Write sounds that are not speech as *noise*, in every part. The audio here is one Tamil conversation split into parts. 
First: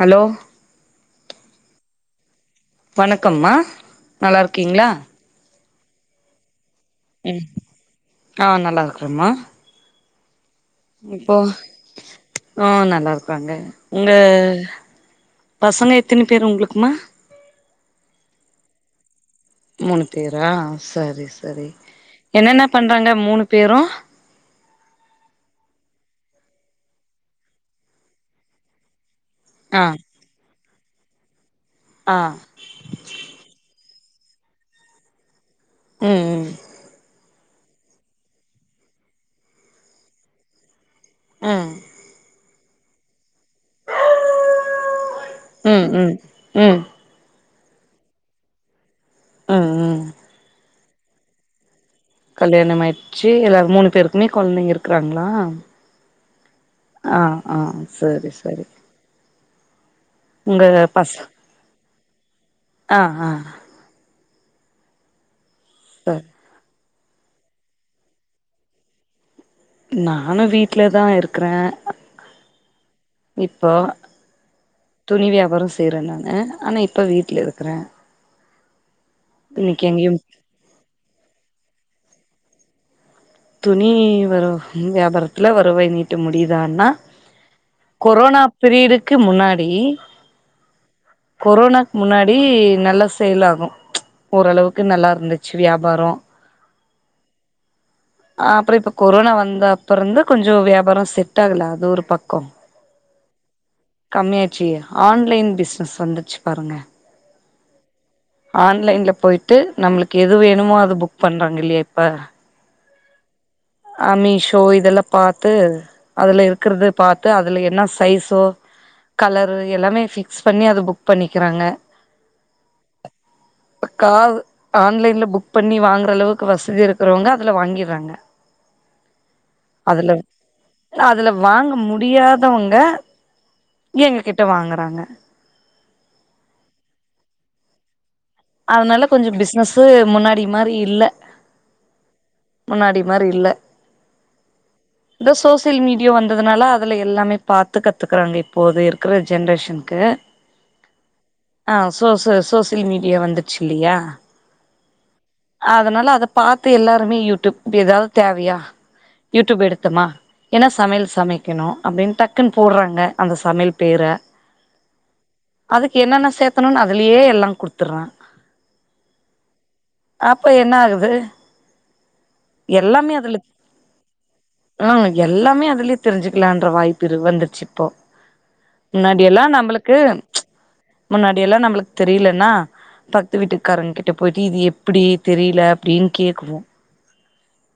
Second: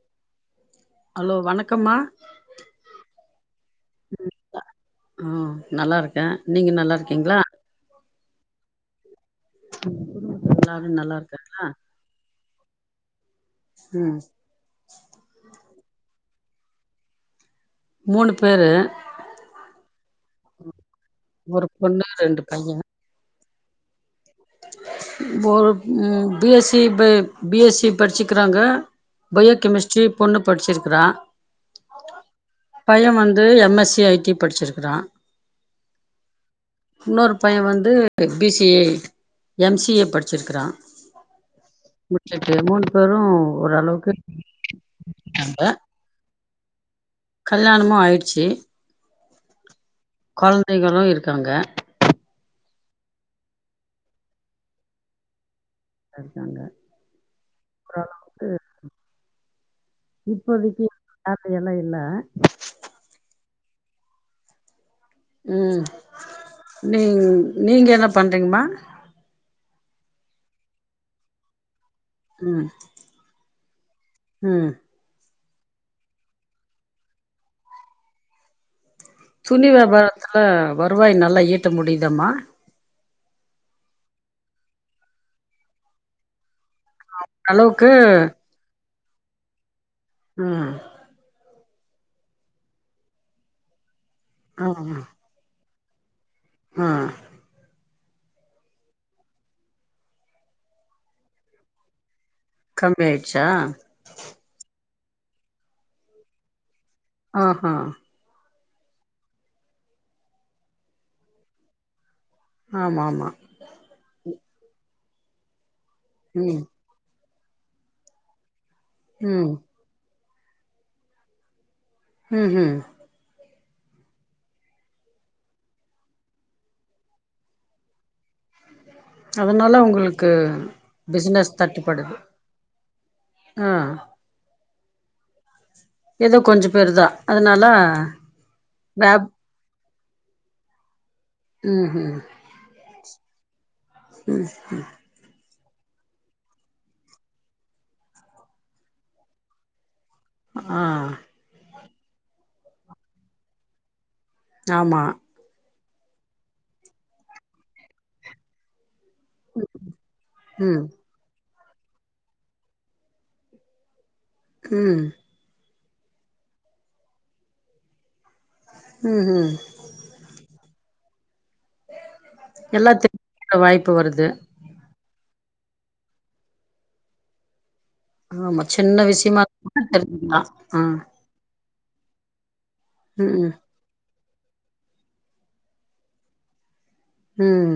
ஹலோ ஹலோ வணக்கம்மா வணக்கம்மா நல்லார்க்கீங்களா ஆ நல்லா இருக்கேன் நீங்க நல்லா இருக் என் ஆ நல்லா இருக்கறம்மா உ உ இப்போ ஆ நல்லா இருக்கறாங்க உங்க ம் பசங்க எத்தினி பேர் உங்களுக்குமா மூணு பேரு மூணு பேரா சரி சரி ஒரு பொண்ணு ரெண்டு என்னென்ன பைய பண்றாங்க மூணு பேரும் ஒரு ம் பி எஸ் சி பே பி எஸ் சி படிச்சுக்கிறாங்க ஆ பயோகெமிஸ்ட்ரி பொண்ணு படிச்சிருக்கறா ஆ பையன் வந்து எம் எஸ் சி ஐடி படிச்சிருக்கறான் அ அ இன்னொரு பையன் வந்து B C A M C A படிச்சிருக்கிறான் ம் ம் மூன்டு பேரு மூணு பேரும் ஓரளவுக்கு ம் ம் ம் கல்யாணமும் ஆய்டுச்சி அ அ குழந்தைகளும் இருக்காங்க கல்யாணம் ஆயிடுச்சு எல்லாரும் மூணு பேருக்குமே கொழந்தைங்க இருக்கிறாங்களா இருக்காங்க ஆ ஆ ஒரு சேரி சேரி இப்போதிக்கு பச வேல எல்லா இல்ல ஆ ஆ ம் சரி நீ நீங்க என்ன பண்றீங்கம்மா நானும் வீட்லதான் இருக்கறேன் ம் இப்போ ம் துணி வியாபாரம் செய்றேன் நானு ஆனா இப்போ வீட்ல இருக்கிறேன் துணி எங்கயு வியாபாரத்துல வருவாய் நல்லா ஈட்ட முடியுதமா துணி வரும் வியாபாரத்துல வருவாய் நீட்டு முடியுதான்னா அளவுக்கு கொரோனா பிரீடுக்கு முன்னாடி ம் அ கொரோனாக்கு முன்னாடி நல்லா சேல் ஆகும் ஆ ஓரளவுக்கு நல்லா இருந்து ச்சி வியாபாரோ ஆ அ அப்பறோ இப்ப கொரோனா வந்த அப்பறம் வந்து கொஞ்சோ வியாபாரம் செட் ஆகல அது ஒரு பக்கம் கம்மி ஆய்டுச்சா கம்மியாச்சு ஆன்லைன் பிஸ்னஸ் வந்துச்சு பாருங்க ஆஹா ஆன்லைன்ல போய்ட்டு நம்மளுக்கு எது வேணுமோ அது புக் பண்றாங்க இல்லையா இப்ப ஆமாம்மா. அ மிஷோ இதெல்லாம் பார்த்து அதில ம் இருக்கிறது பாத்து அதுல என்ன சைஸோ ம் கலரு எல்லாமே ஃபிக்ஸ் பண்ணி அது புக் பண்ணிக்கிறாங்க ம் ம் ஆஹ. ப்ப *unintelligible* ஆன்லைன்ல புக் பண்ணி வாங்றளவுக்கு வசதி இருக்றவங்க அதுல வாங்கிட்றாங்க அதுனால உங்ளுக்கு அதுல பிசினஸ் வாங்க தட்டுப்படுது முடியாதவங்க ஆ எங்க கிட்ட வாங்குறாங்க எதோ கொஞ்ச பேரு தா அதுனால அதனால கொஞ்ச பிஸ்னஸ்ஸு முன்னாடி மாரி இல்ல ம் ஹும் முன்னாடி மாரி இல்ல சேர் சேர் இந்த சோசியல் மீடியா வந்ததுனால அதுல எல்லாமே பாத்து கத்துக்குறாங்க இப்போது இருக்ற ஜென்ரேஷனுக்கு ஆ ஆ சோச சோசியல் மீடியா வந்துச்சுல்லயா ஆமா அதனால அத பாத்து எல்லாருமே யூடியூப் ப்ப எதாவ்து தேவயா யூடியூப் எடுத்தமா என்ன ம் சமையல் சமை க்கணு அப்டின் டக்குன்னு போட்றாங்க அந்த சமையல் பேர ம் அதுக்கு என்னென்ன சேத்தணுன் அதுலயே எல்லா குடுத்துட்றா ம் ஹும் அப்ப என்னாகுது எல்லா எல்லாமே அதுல தெரிஞ்சுக்க வாய்ப்பு வருது ஆ எல்லாமே அதுலயே தெரிஞ்சுக்கலான்ற வாய்ப்புரு வந்திர்ச்சிப்போ ஆமா சின்ன விஷயமா முன்னாடியல்லா கூட நம்ளுக்கு தெரிஞ்சுக்கலா ஆ முன்னாடியல்லா நம்ளு தெரியலன்னா பக்த்து ம் வீட்டுக்காரங் கிட்ட போய்ட்டு இது எப்டி தெரில அப்டின் கேக்குவோ ம்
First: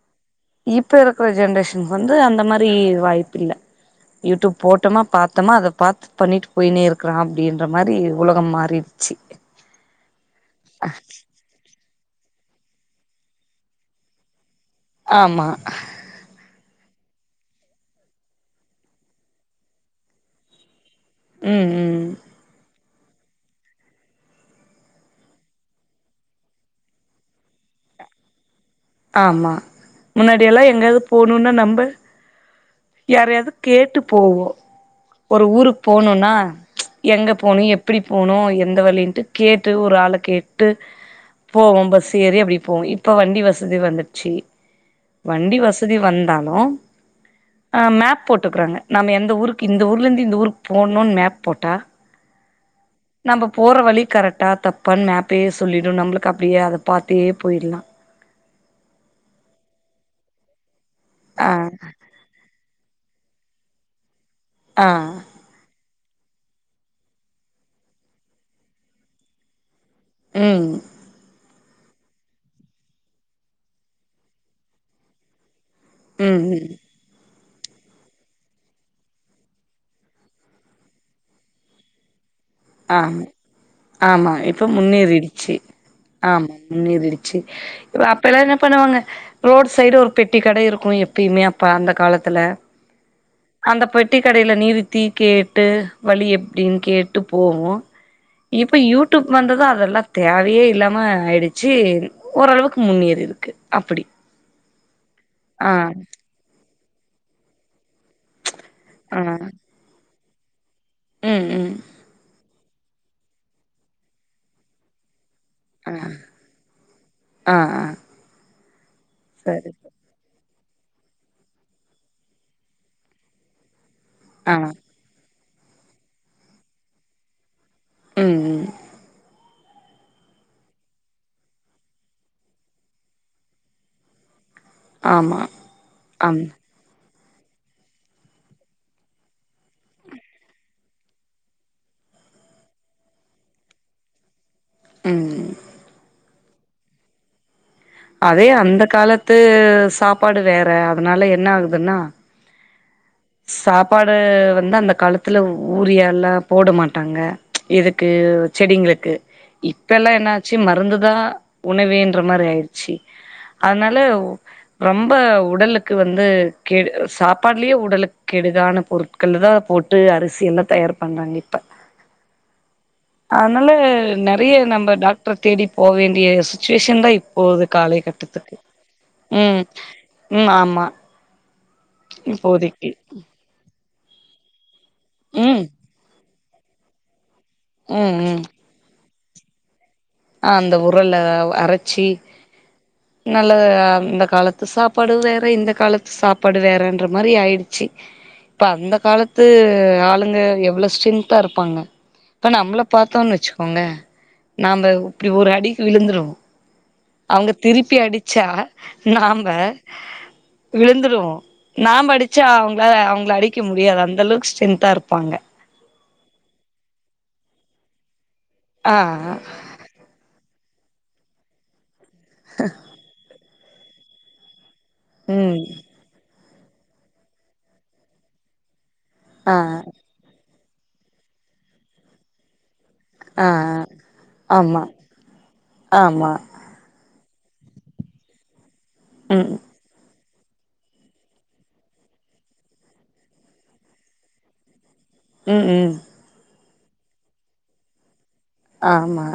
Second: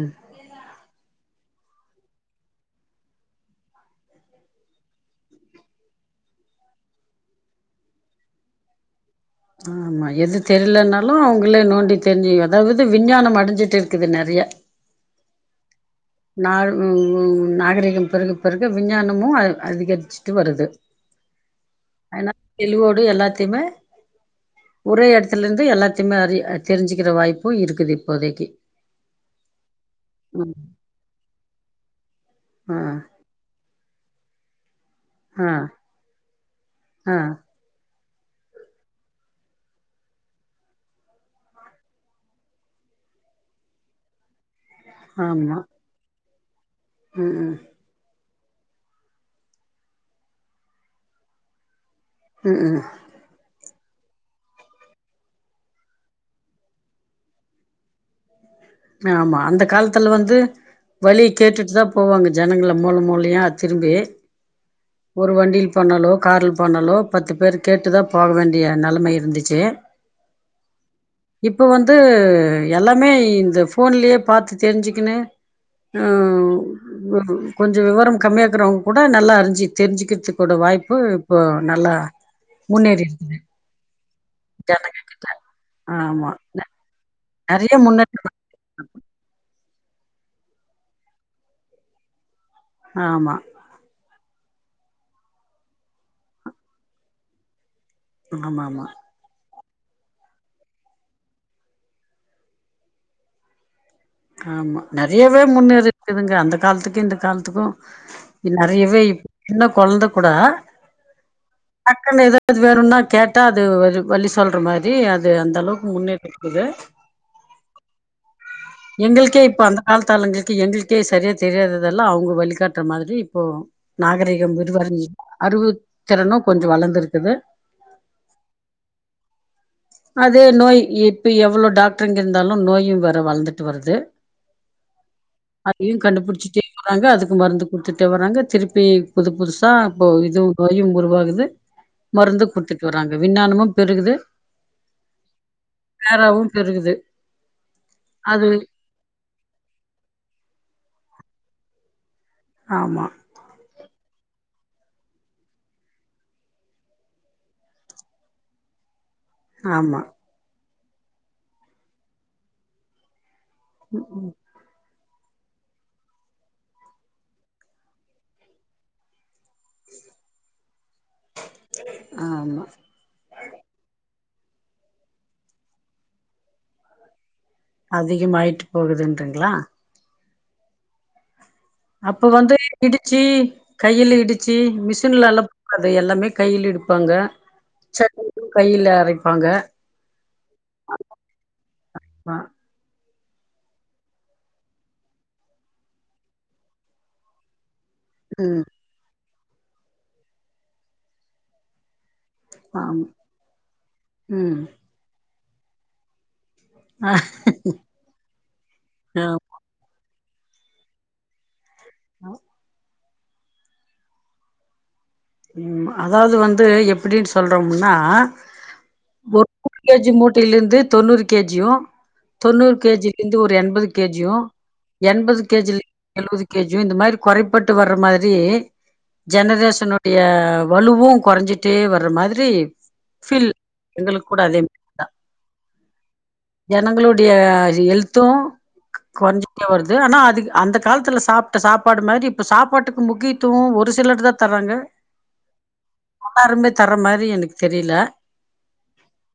இப்பருக்குற ஜென்ரேஷனுக்கு வந்து அந்த மாரி வாய்ப்பில்ல யூடியூப் போட்டமா பாத்தமா அத பாத்து பண்ணிட்டு போய்னே இருக்லா அப்டின்ற மாரி உலகம் மாறிருச்சு ஆமா எது தெரிலனாலு அவுங்க ளே நோண்டி தெரிஞ்சுக்கு அதாவ்து விஞ்ஞானம் அடஞ்சிட்ருக்குது நறையா ஆமா நா ம் ம் ம் நாகரீகம் பெறுக பெறுக விஞ்ஞானமு அ அதிகரிச் சுட்டு வருது ம் ம் அதனால தெளிவோடு எல்லாத்தையுமே ஒரே எடத்துலந்து எல்லாத்திமே அறி தெரிஞ்சுக்கிற வாய்ப்பு இருக்குது இப்போதைக்கி ஆமா முன்னாடியெல்லா எங்கேயாது போணுன்னா நம்ப ஆ யாரயாது கேட்டு போவோ ஒரு ஆ ஊருக்கு போணுன்னா ஆ எங்க போணு எப் ப்டி போணு எந்த வழின்ட்டு கேட்டு ஒரு ஆள கேட்டு போவோ பஸ் ஏறி அப்டி போவோ இப்ப வண்டி வசதி வந்துர்ச்சி ஆமா வண்டி வசதி வந்தாலு ம் ம் அங்க மேப் போட்டுக்றாங்க நம்ம எந்த ஊருக்கு இந்த ஊர்லருந்து இந்த ஊருக்கு போணுன் மேப் போட்டா ம் ம் நம்ம போற வழி கரெக்டாக தப்பான் மேப்பே சொல்லிடு நம்மளுக்கு அப்டியே அத பாத்தே போய்ட்லா ஆமா அந்த காலத்துல வந்து வழிய ஆ கேட்டுட்டு தா போவாங்க ஜனங்களை மூல மூலையா திரும்பி ஆ ஒரு வண்டில போனாலோ கார்ல போனாலோ பத்து பேர் கேட்டுதா போக வேண்டிய நிலம இருந்துச்சு ம் இப்ப வந்து எல்லாமே இந்த ஃபோன்லயே பாத்து தெரிஞ்சுக்குனு ம் கொஞ்சோ விவரம் கம்மியாக்குறவங்க கூட நல்லா அறிஞ்சு தெரிஞ்சுக்கிறது கூட வாய்ப்பு இப்ப நல்லா ஆமா முன்னேறிருக்குது ஆமா இப்ப முன்னேறிடுச்சு ஆமா முன்னேறிடுச்சு நெறைய இ முன்னேற்ற அப்பல்லா நம் பண்ணுவாங்க ரோட் சைடு ஒரு பெட்டி கடை இருக்கு எப்பயுமே அப்ப அந்த காலத்துல ஆமா அந்த பெட்டி கடையில நிறுத்தி கேட்டு வழி எப்படின்னு கேட்டு போவோ ஆமா இப்ப ஆமா யூடியூப் வந்தது அதெல்லா தேவையே இல்லாம ஆயிடுச்சு ஓரளவுக்கு முன்னேறிருக்கு அப்படி ஆமா நெறையவே முன்னேறிக்குதுங்க அந்த காலத்துக்கு இந்த காலத்துக்கு நெறையவே ஆ இப்ப சின்ன கொழந்தை கூட ம் ம் டக்குனு எத அது வேறும்னா கேட்டா அது வழி சொல்ற மாதிரி அது அந்த அளவுக்கு ஆ முன்னேற்றக்குது ஆ எங்களுக்கே இப்போ சரி அந்த காலத்தாளுங்களுக்கு எங்களுக்கே சரியா தெரியாததால அவங்க வழிகாட்டுற மாரி இப்போ நாகரீகம் ஆ உருவாங்கி அறிவுத்திறனு கொஞ்சோ வளந்திருக்குது ம் ம் அதே நோய் இப்ப எவ்ளோ டாக்டருங்க இருந்தாலு நோயு வேற வளந்துட் வருது ஆமா அதையு ஆம் கண்டுபுடிச்சிட்டு வராங்க அதுக்கு மருந்து குடுத்துட்டே வராங்க திருப்பி புது புதுசா இப்போ இதுவு நோயு உருவாகுது மருந்து குடுத்துட்டு வராங்க விஞ்ஞானமு பெருகுது ம் வேறாவும் பெருகுது அதே அது அந்த காலத்து சாப்பாடு வேற அதனால என்ன ஆகுதுன்னா ஆமா சாப்பாடு வந்து அந்த காலத்துல ஊரியால்லா போட மாட்டாங்க இதுக்கு செடிங்களுக்கு ஆமா இப்பல்லா என்னாச்சு மருந்துதா உணவேன்ற மாரி ஆயிட்ச்சி அதனால ரொம்ப உடலுக்கு வந்து கேடு சாப்பாட்லயே உடலுக்கு கெடுதான பொருட்கள்ல தான் போட்டு அரிசி எல்லாம் தயார் பண்றாங்க இப்ப ஆமா அதனால நெறய நம்ம டாக்டர் தேடி போ வேண்டிய சுச்சுவேஷன் தா இப்போ காலை கட்டத்துக்கு அதிகமாயிட்டு போகுதுன்றீங்களா ம் ம் ஆமா அப்ப வந்து இப்போதைக்கு இடிச்சு கையில இடிச்சு மிஷின்லலா ம் போகாது எல்லாமே கையில் எடுப்பாங்க ம் சட்னியு கைல அரைப்பாங்க ஆ அந்த உறல்ல அரச்சி ஆ நல்ல அந்த காலத்து சாப்பாடு வேற இந்த காலத்து சாப்பாடு வேறன்ற மாரி ஆயிடு சி இப்ப ம் அந்த காலத்து ஆளுங்க எவ்ள ஸ்ட்ரென்தா இருப்பாங்க இப்ப நம்பள ஆமா பாத்தோன் வச்சுக்கோங்க ம் நாம இப்டி ஒரு அடிக்கு விழுந்துருவோ ஆ அவங்க திருப்பி அடிச்சா நாம்ப விழுந்துருவோ நாம்ப ஆமா அடிச்சா அவ்ங்ளால அவுங்ள அடிக்க முடியாது அந்தளவுக் ஸ்ட்ரென்தா இருப்பாங்க ம் அதாவது வந்து எப்படின் சொல்றோம்னா ஆ *unintelligible* கேஜி மூட்டையிலேருந்து தொண்ணூறு கேஜியு தொண்ணூறு கேஜிலேந் ந்து ஒரு எண்பது கேஜியு எண்பது ம் கேஜில் எழுவது கேஜியு இந்த மாரி கொறைப்பட்டு வர்ர மாதிரி ஆ ஜெனரேஷனோ டிய வலுவு கொறஞ்சிட்டே வர்ர மாதிரி ஆ ஃபில் எங்களுக் கூட அதே ஆமா தா ஆமா ஜனங்களுடைய ஹெல்து ம் கொறஞ்சுகுனே வருது ஆனா அதுக் அந்த கால்த்துல சாப்ட்ட சாப்பாடு மாரி இப்ப சாப்பாட்டுக்கு முக்கியத்துவோ ஒரு சிலர் தா தர்றாங்க ம் ம் எல்லாருமே தர மாரி எனக்கு தெரில ஆமா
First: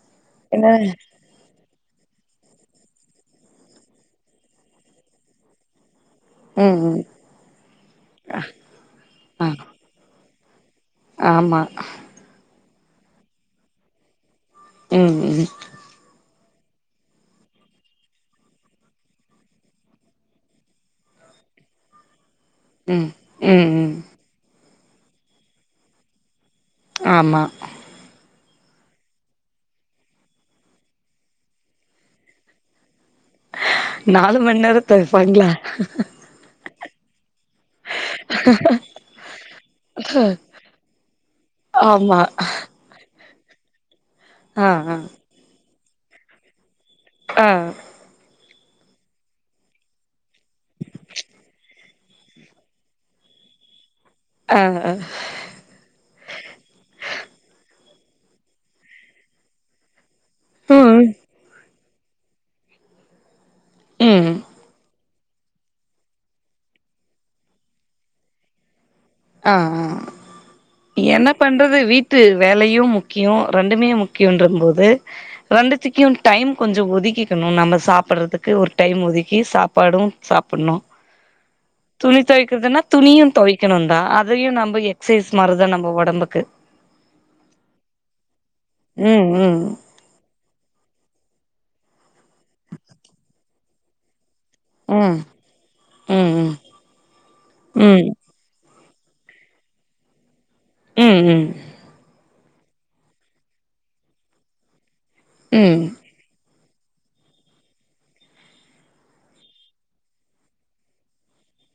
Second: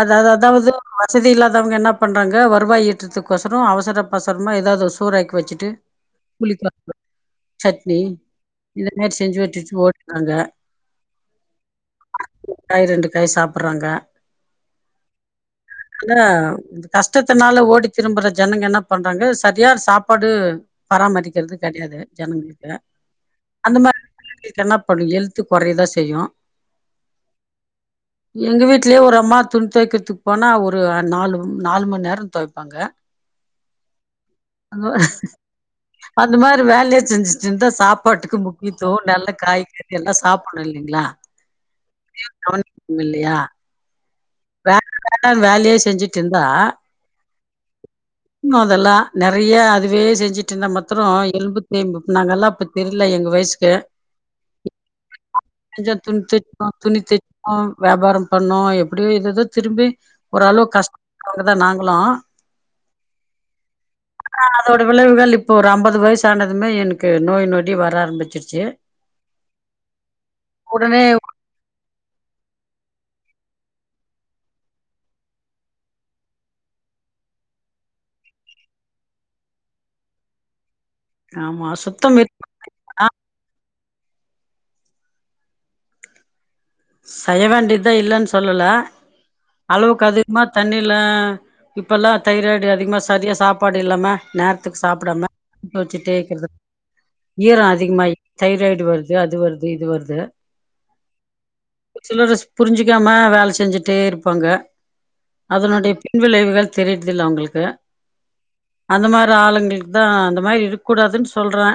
அதாது என்ன அதாவது மஸ்ட் வசதி இல்லாதவங்க என்ன பண்றாங்க வருவாய் ஈற்றத்துக்கோசரோ அவசரப்பசரமா எதாவ்து ஒர் சோர் ராக் வெச்சிட்டு ஆ *inaudible* புளிக்கா *unintelligible* சட்னி இந்த மார் செஞ்சு ஆ வெச்சிட்டு ஓட்றாங்க ஆமா காய் ரெண்டு காய் சாப்பற்றாங்க ம் ம் ஆ இந்த கஷ்டத்தனால ஓடி திரும்புற ஜனங்க என்ன பண்றாங்க சரியா சாப்பாடு பராமரிக்கறது கெடயாது ஜனங்களுக் ம் ம் ம் இதுக்கென்னா பண்ணு ஹெல்த்து கொறையதா செய்யு ஆமா எங்க வீட்லே ஒரு அம்மா துண் தோய்க்கற்துக் போனா ஒரு நாலு நாலு மண் நேரந்தோய்ப்பா அங்க நாலு மண்நேர தோய்ப்பாங்ளா அந்த மாரி வேலயே செஞ்சுட்ருந்தா சாப்பாட்டுக்கு முக்கியத்துவோ நல்லக் காய்கறி எல்லா சாப்பணு இல்லிங்ளா ஆமா *unintelligible* கவனிக்கனு இல்லயா ஆ ஆ *unintelligible* வேலயே செஞ்சுட்டுருந்தா ஆ இன்னு அதெல்லா நெறய அதுவே செஞ்சுட்ருந்தா மத்தரோ எலும்பு தேய்ம்பு நாங்கல்லா அப்போ தெரில எங்க வயசுக்கு ஆ ஆ கொஞ்ச துணி தெ *unintelligible* துணி *unintelligible* போ வியாபாரம் பண்ணோ எப் அப்படியே எதேதோ திரும்பி ஓரளவுக் ம் கஷ்டபட்டவங்கதா நாங்ளு ம் ஆனா அதோட விளைவுகள் இப்போ ஒரு அம்பது வயசு ஆனதுமே எனக்கு நோய் நொடி வர ஆரம்பிச்சிர்ச்சு ஆ ஆ உடனே எனப் பண்றது வீட்டு வேலையு முக்கியோ ரெண்டுமே முக்கியொன்றபோது ரெண்டுத்திக்கியு டைம் கொஞ்சோ ஒதுக்கிக்கணு நம்ம சாப்பிறதுக்கு ஒரு டைம் ஒதுக்கி சாப்பாடு சாப்புண்ணு ஆமா சுத்தம் துணி இருக்கணும்னா தொய்க்கற்துன்னா துணியு தொவிக்கனுந் அதையு நம்ப எக்ஸைஸ் மாரிதா நம்ப ஒடம்புக்கு செய்ய வேண்டிதா இல்லன்னு சொல்லல ம் ம் அளவுக்கு அதி மா தண்ணிலா இப்பல்லா தைராய்டு அதிகமா சரியா சாப்பாடு இல்லாம நேர் துக்கு ம் சாப்டாம வச்சுடே ம் இக்கற்து ம் ஈர அதிகமா ம் ஆயி தைராய்ட் வருது அது வருது இது வருது ம் ம் ஒரு சிலர் புரிஞ்சுக்காம வேல செஞ்சுட்டே இருப்பாங்க ம் ம் அதனுடைய பின் விளைவுகள் தெரியர்தில்ல அவுங்களுக்கு அந்த மாரி ஆளுங்களுக்கு தா அந்த மாரி இருக்கூடாதுன்னு சொல்ற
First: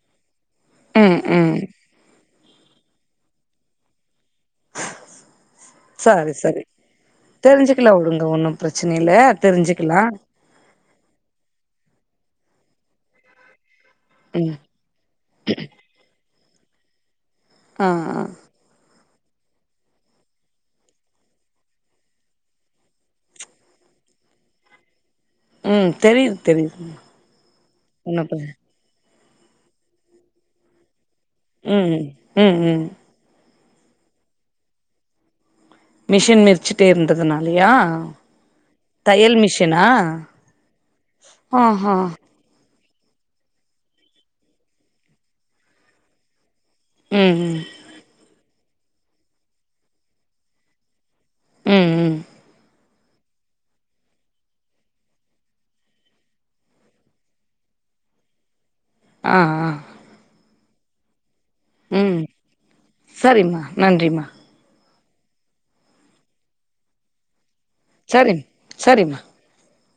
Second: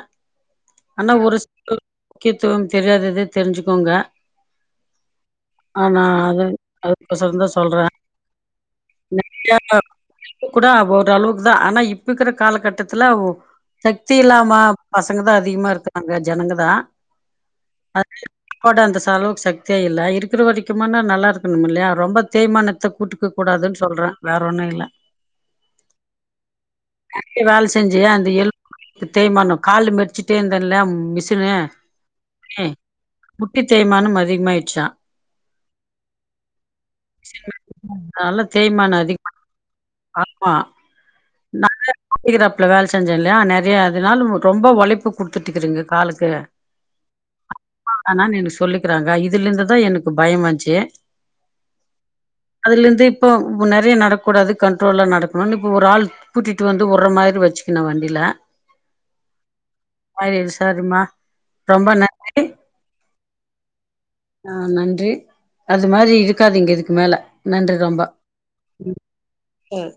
ஆனா ஒரு ச் ம் முக்கியத்துவம் தெரியாதது தெரிஞ்சுக்கோங்க ஆ நா சரி அது சரி அதுக்கிட்ட சொன்ன சொல்ற தெரிஞ்சுக்கலா விடுங்க ஒன்னு பிரச்சன இல்ல ந அ தெரிஞ்சுக்கலா கூட ஒரு அளவுக்கு தா ஆனா இப்ப இக்குற காலகட்டத்துல ஒ சக்தி ம் இல்லாமா பசங்க தா அதிகமா இருக்காங்க ஜனங்கதா ஆ அது ஆ போட அந்த செலவுக்கு சத் தே இல்ல இருக்குற வரிக்குமா நா நல்லா இருக்கணும் இல்லியா ரொம்ப தேமானத்த கூட்டுக்க கூடாதுன்னு சொல்ற வேற ஒன்னு இல்ல ம் தெரியுது தெரியுது உன்னப்ப இப்ப தேமானோ கால்லு மித்ச்சுட்டே இருந்தேல்ல மிஷினு ம் ம் முட்டி தேய்மானம் அதிகமா ஆயிட்ச்சா மிஷின் மித்ச்சிட்டே இருந்ததுனாலயா அதனால தேய்மானம் அதிகமா தயல் மிஷினா ஆமா நா ஆஹா *inaudible* ட்ல வேல செஞ்ச இல்லையா நெறைய அதுனால மு ரொம்ப ஒழைப்பு குத்துட்டுக்குறங்க காலுக்கு ம் ம் ஆனா நினு சொல்லிக்கிறாங்க இதுல இந்துதா எனக்கு பயோ வந்ச்சு ம் ம் அதுலந்து இப்போ நெறைய நடக்கூடாது கண்ட்ரோல்லா நடக்குணுனு இப்போ ஒரு ஆள் கூட்டிட்டு வந்து வுற்ற மாரி வச்சிக்குன வண்டில ஆ ஆ ஆ இது சரிமா ம் சரிமா நன்றிமா ஆ நன்றி அது மாரி இருக்காதீங்க இதுக்கு மேல நன்றி ரொம்ப சரிம் ம் சரிம்மா செர்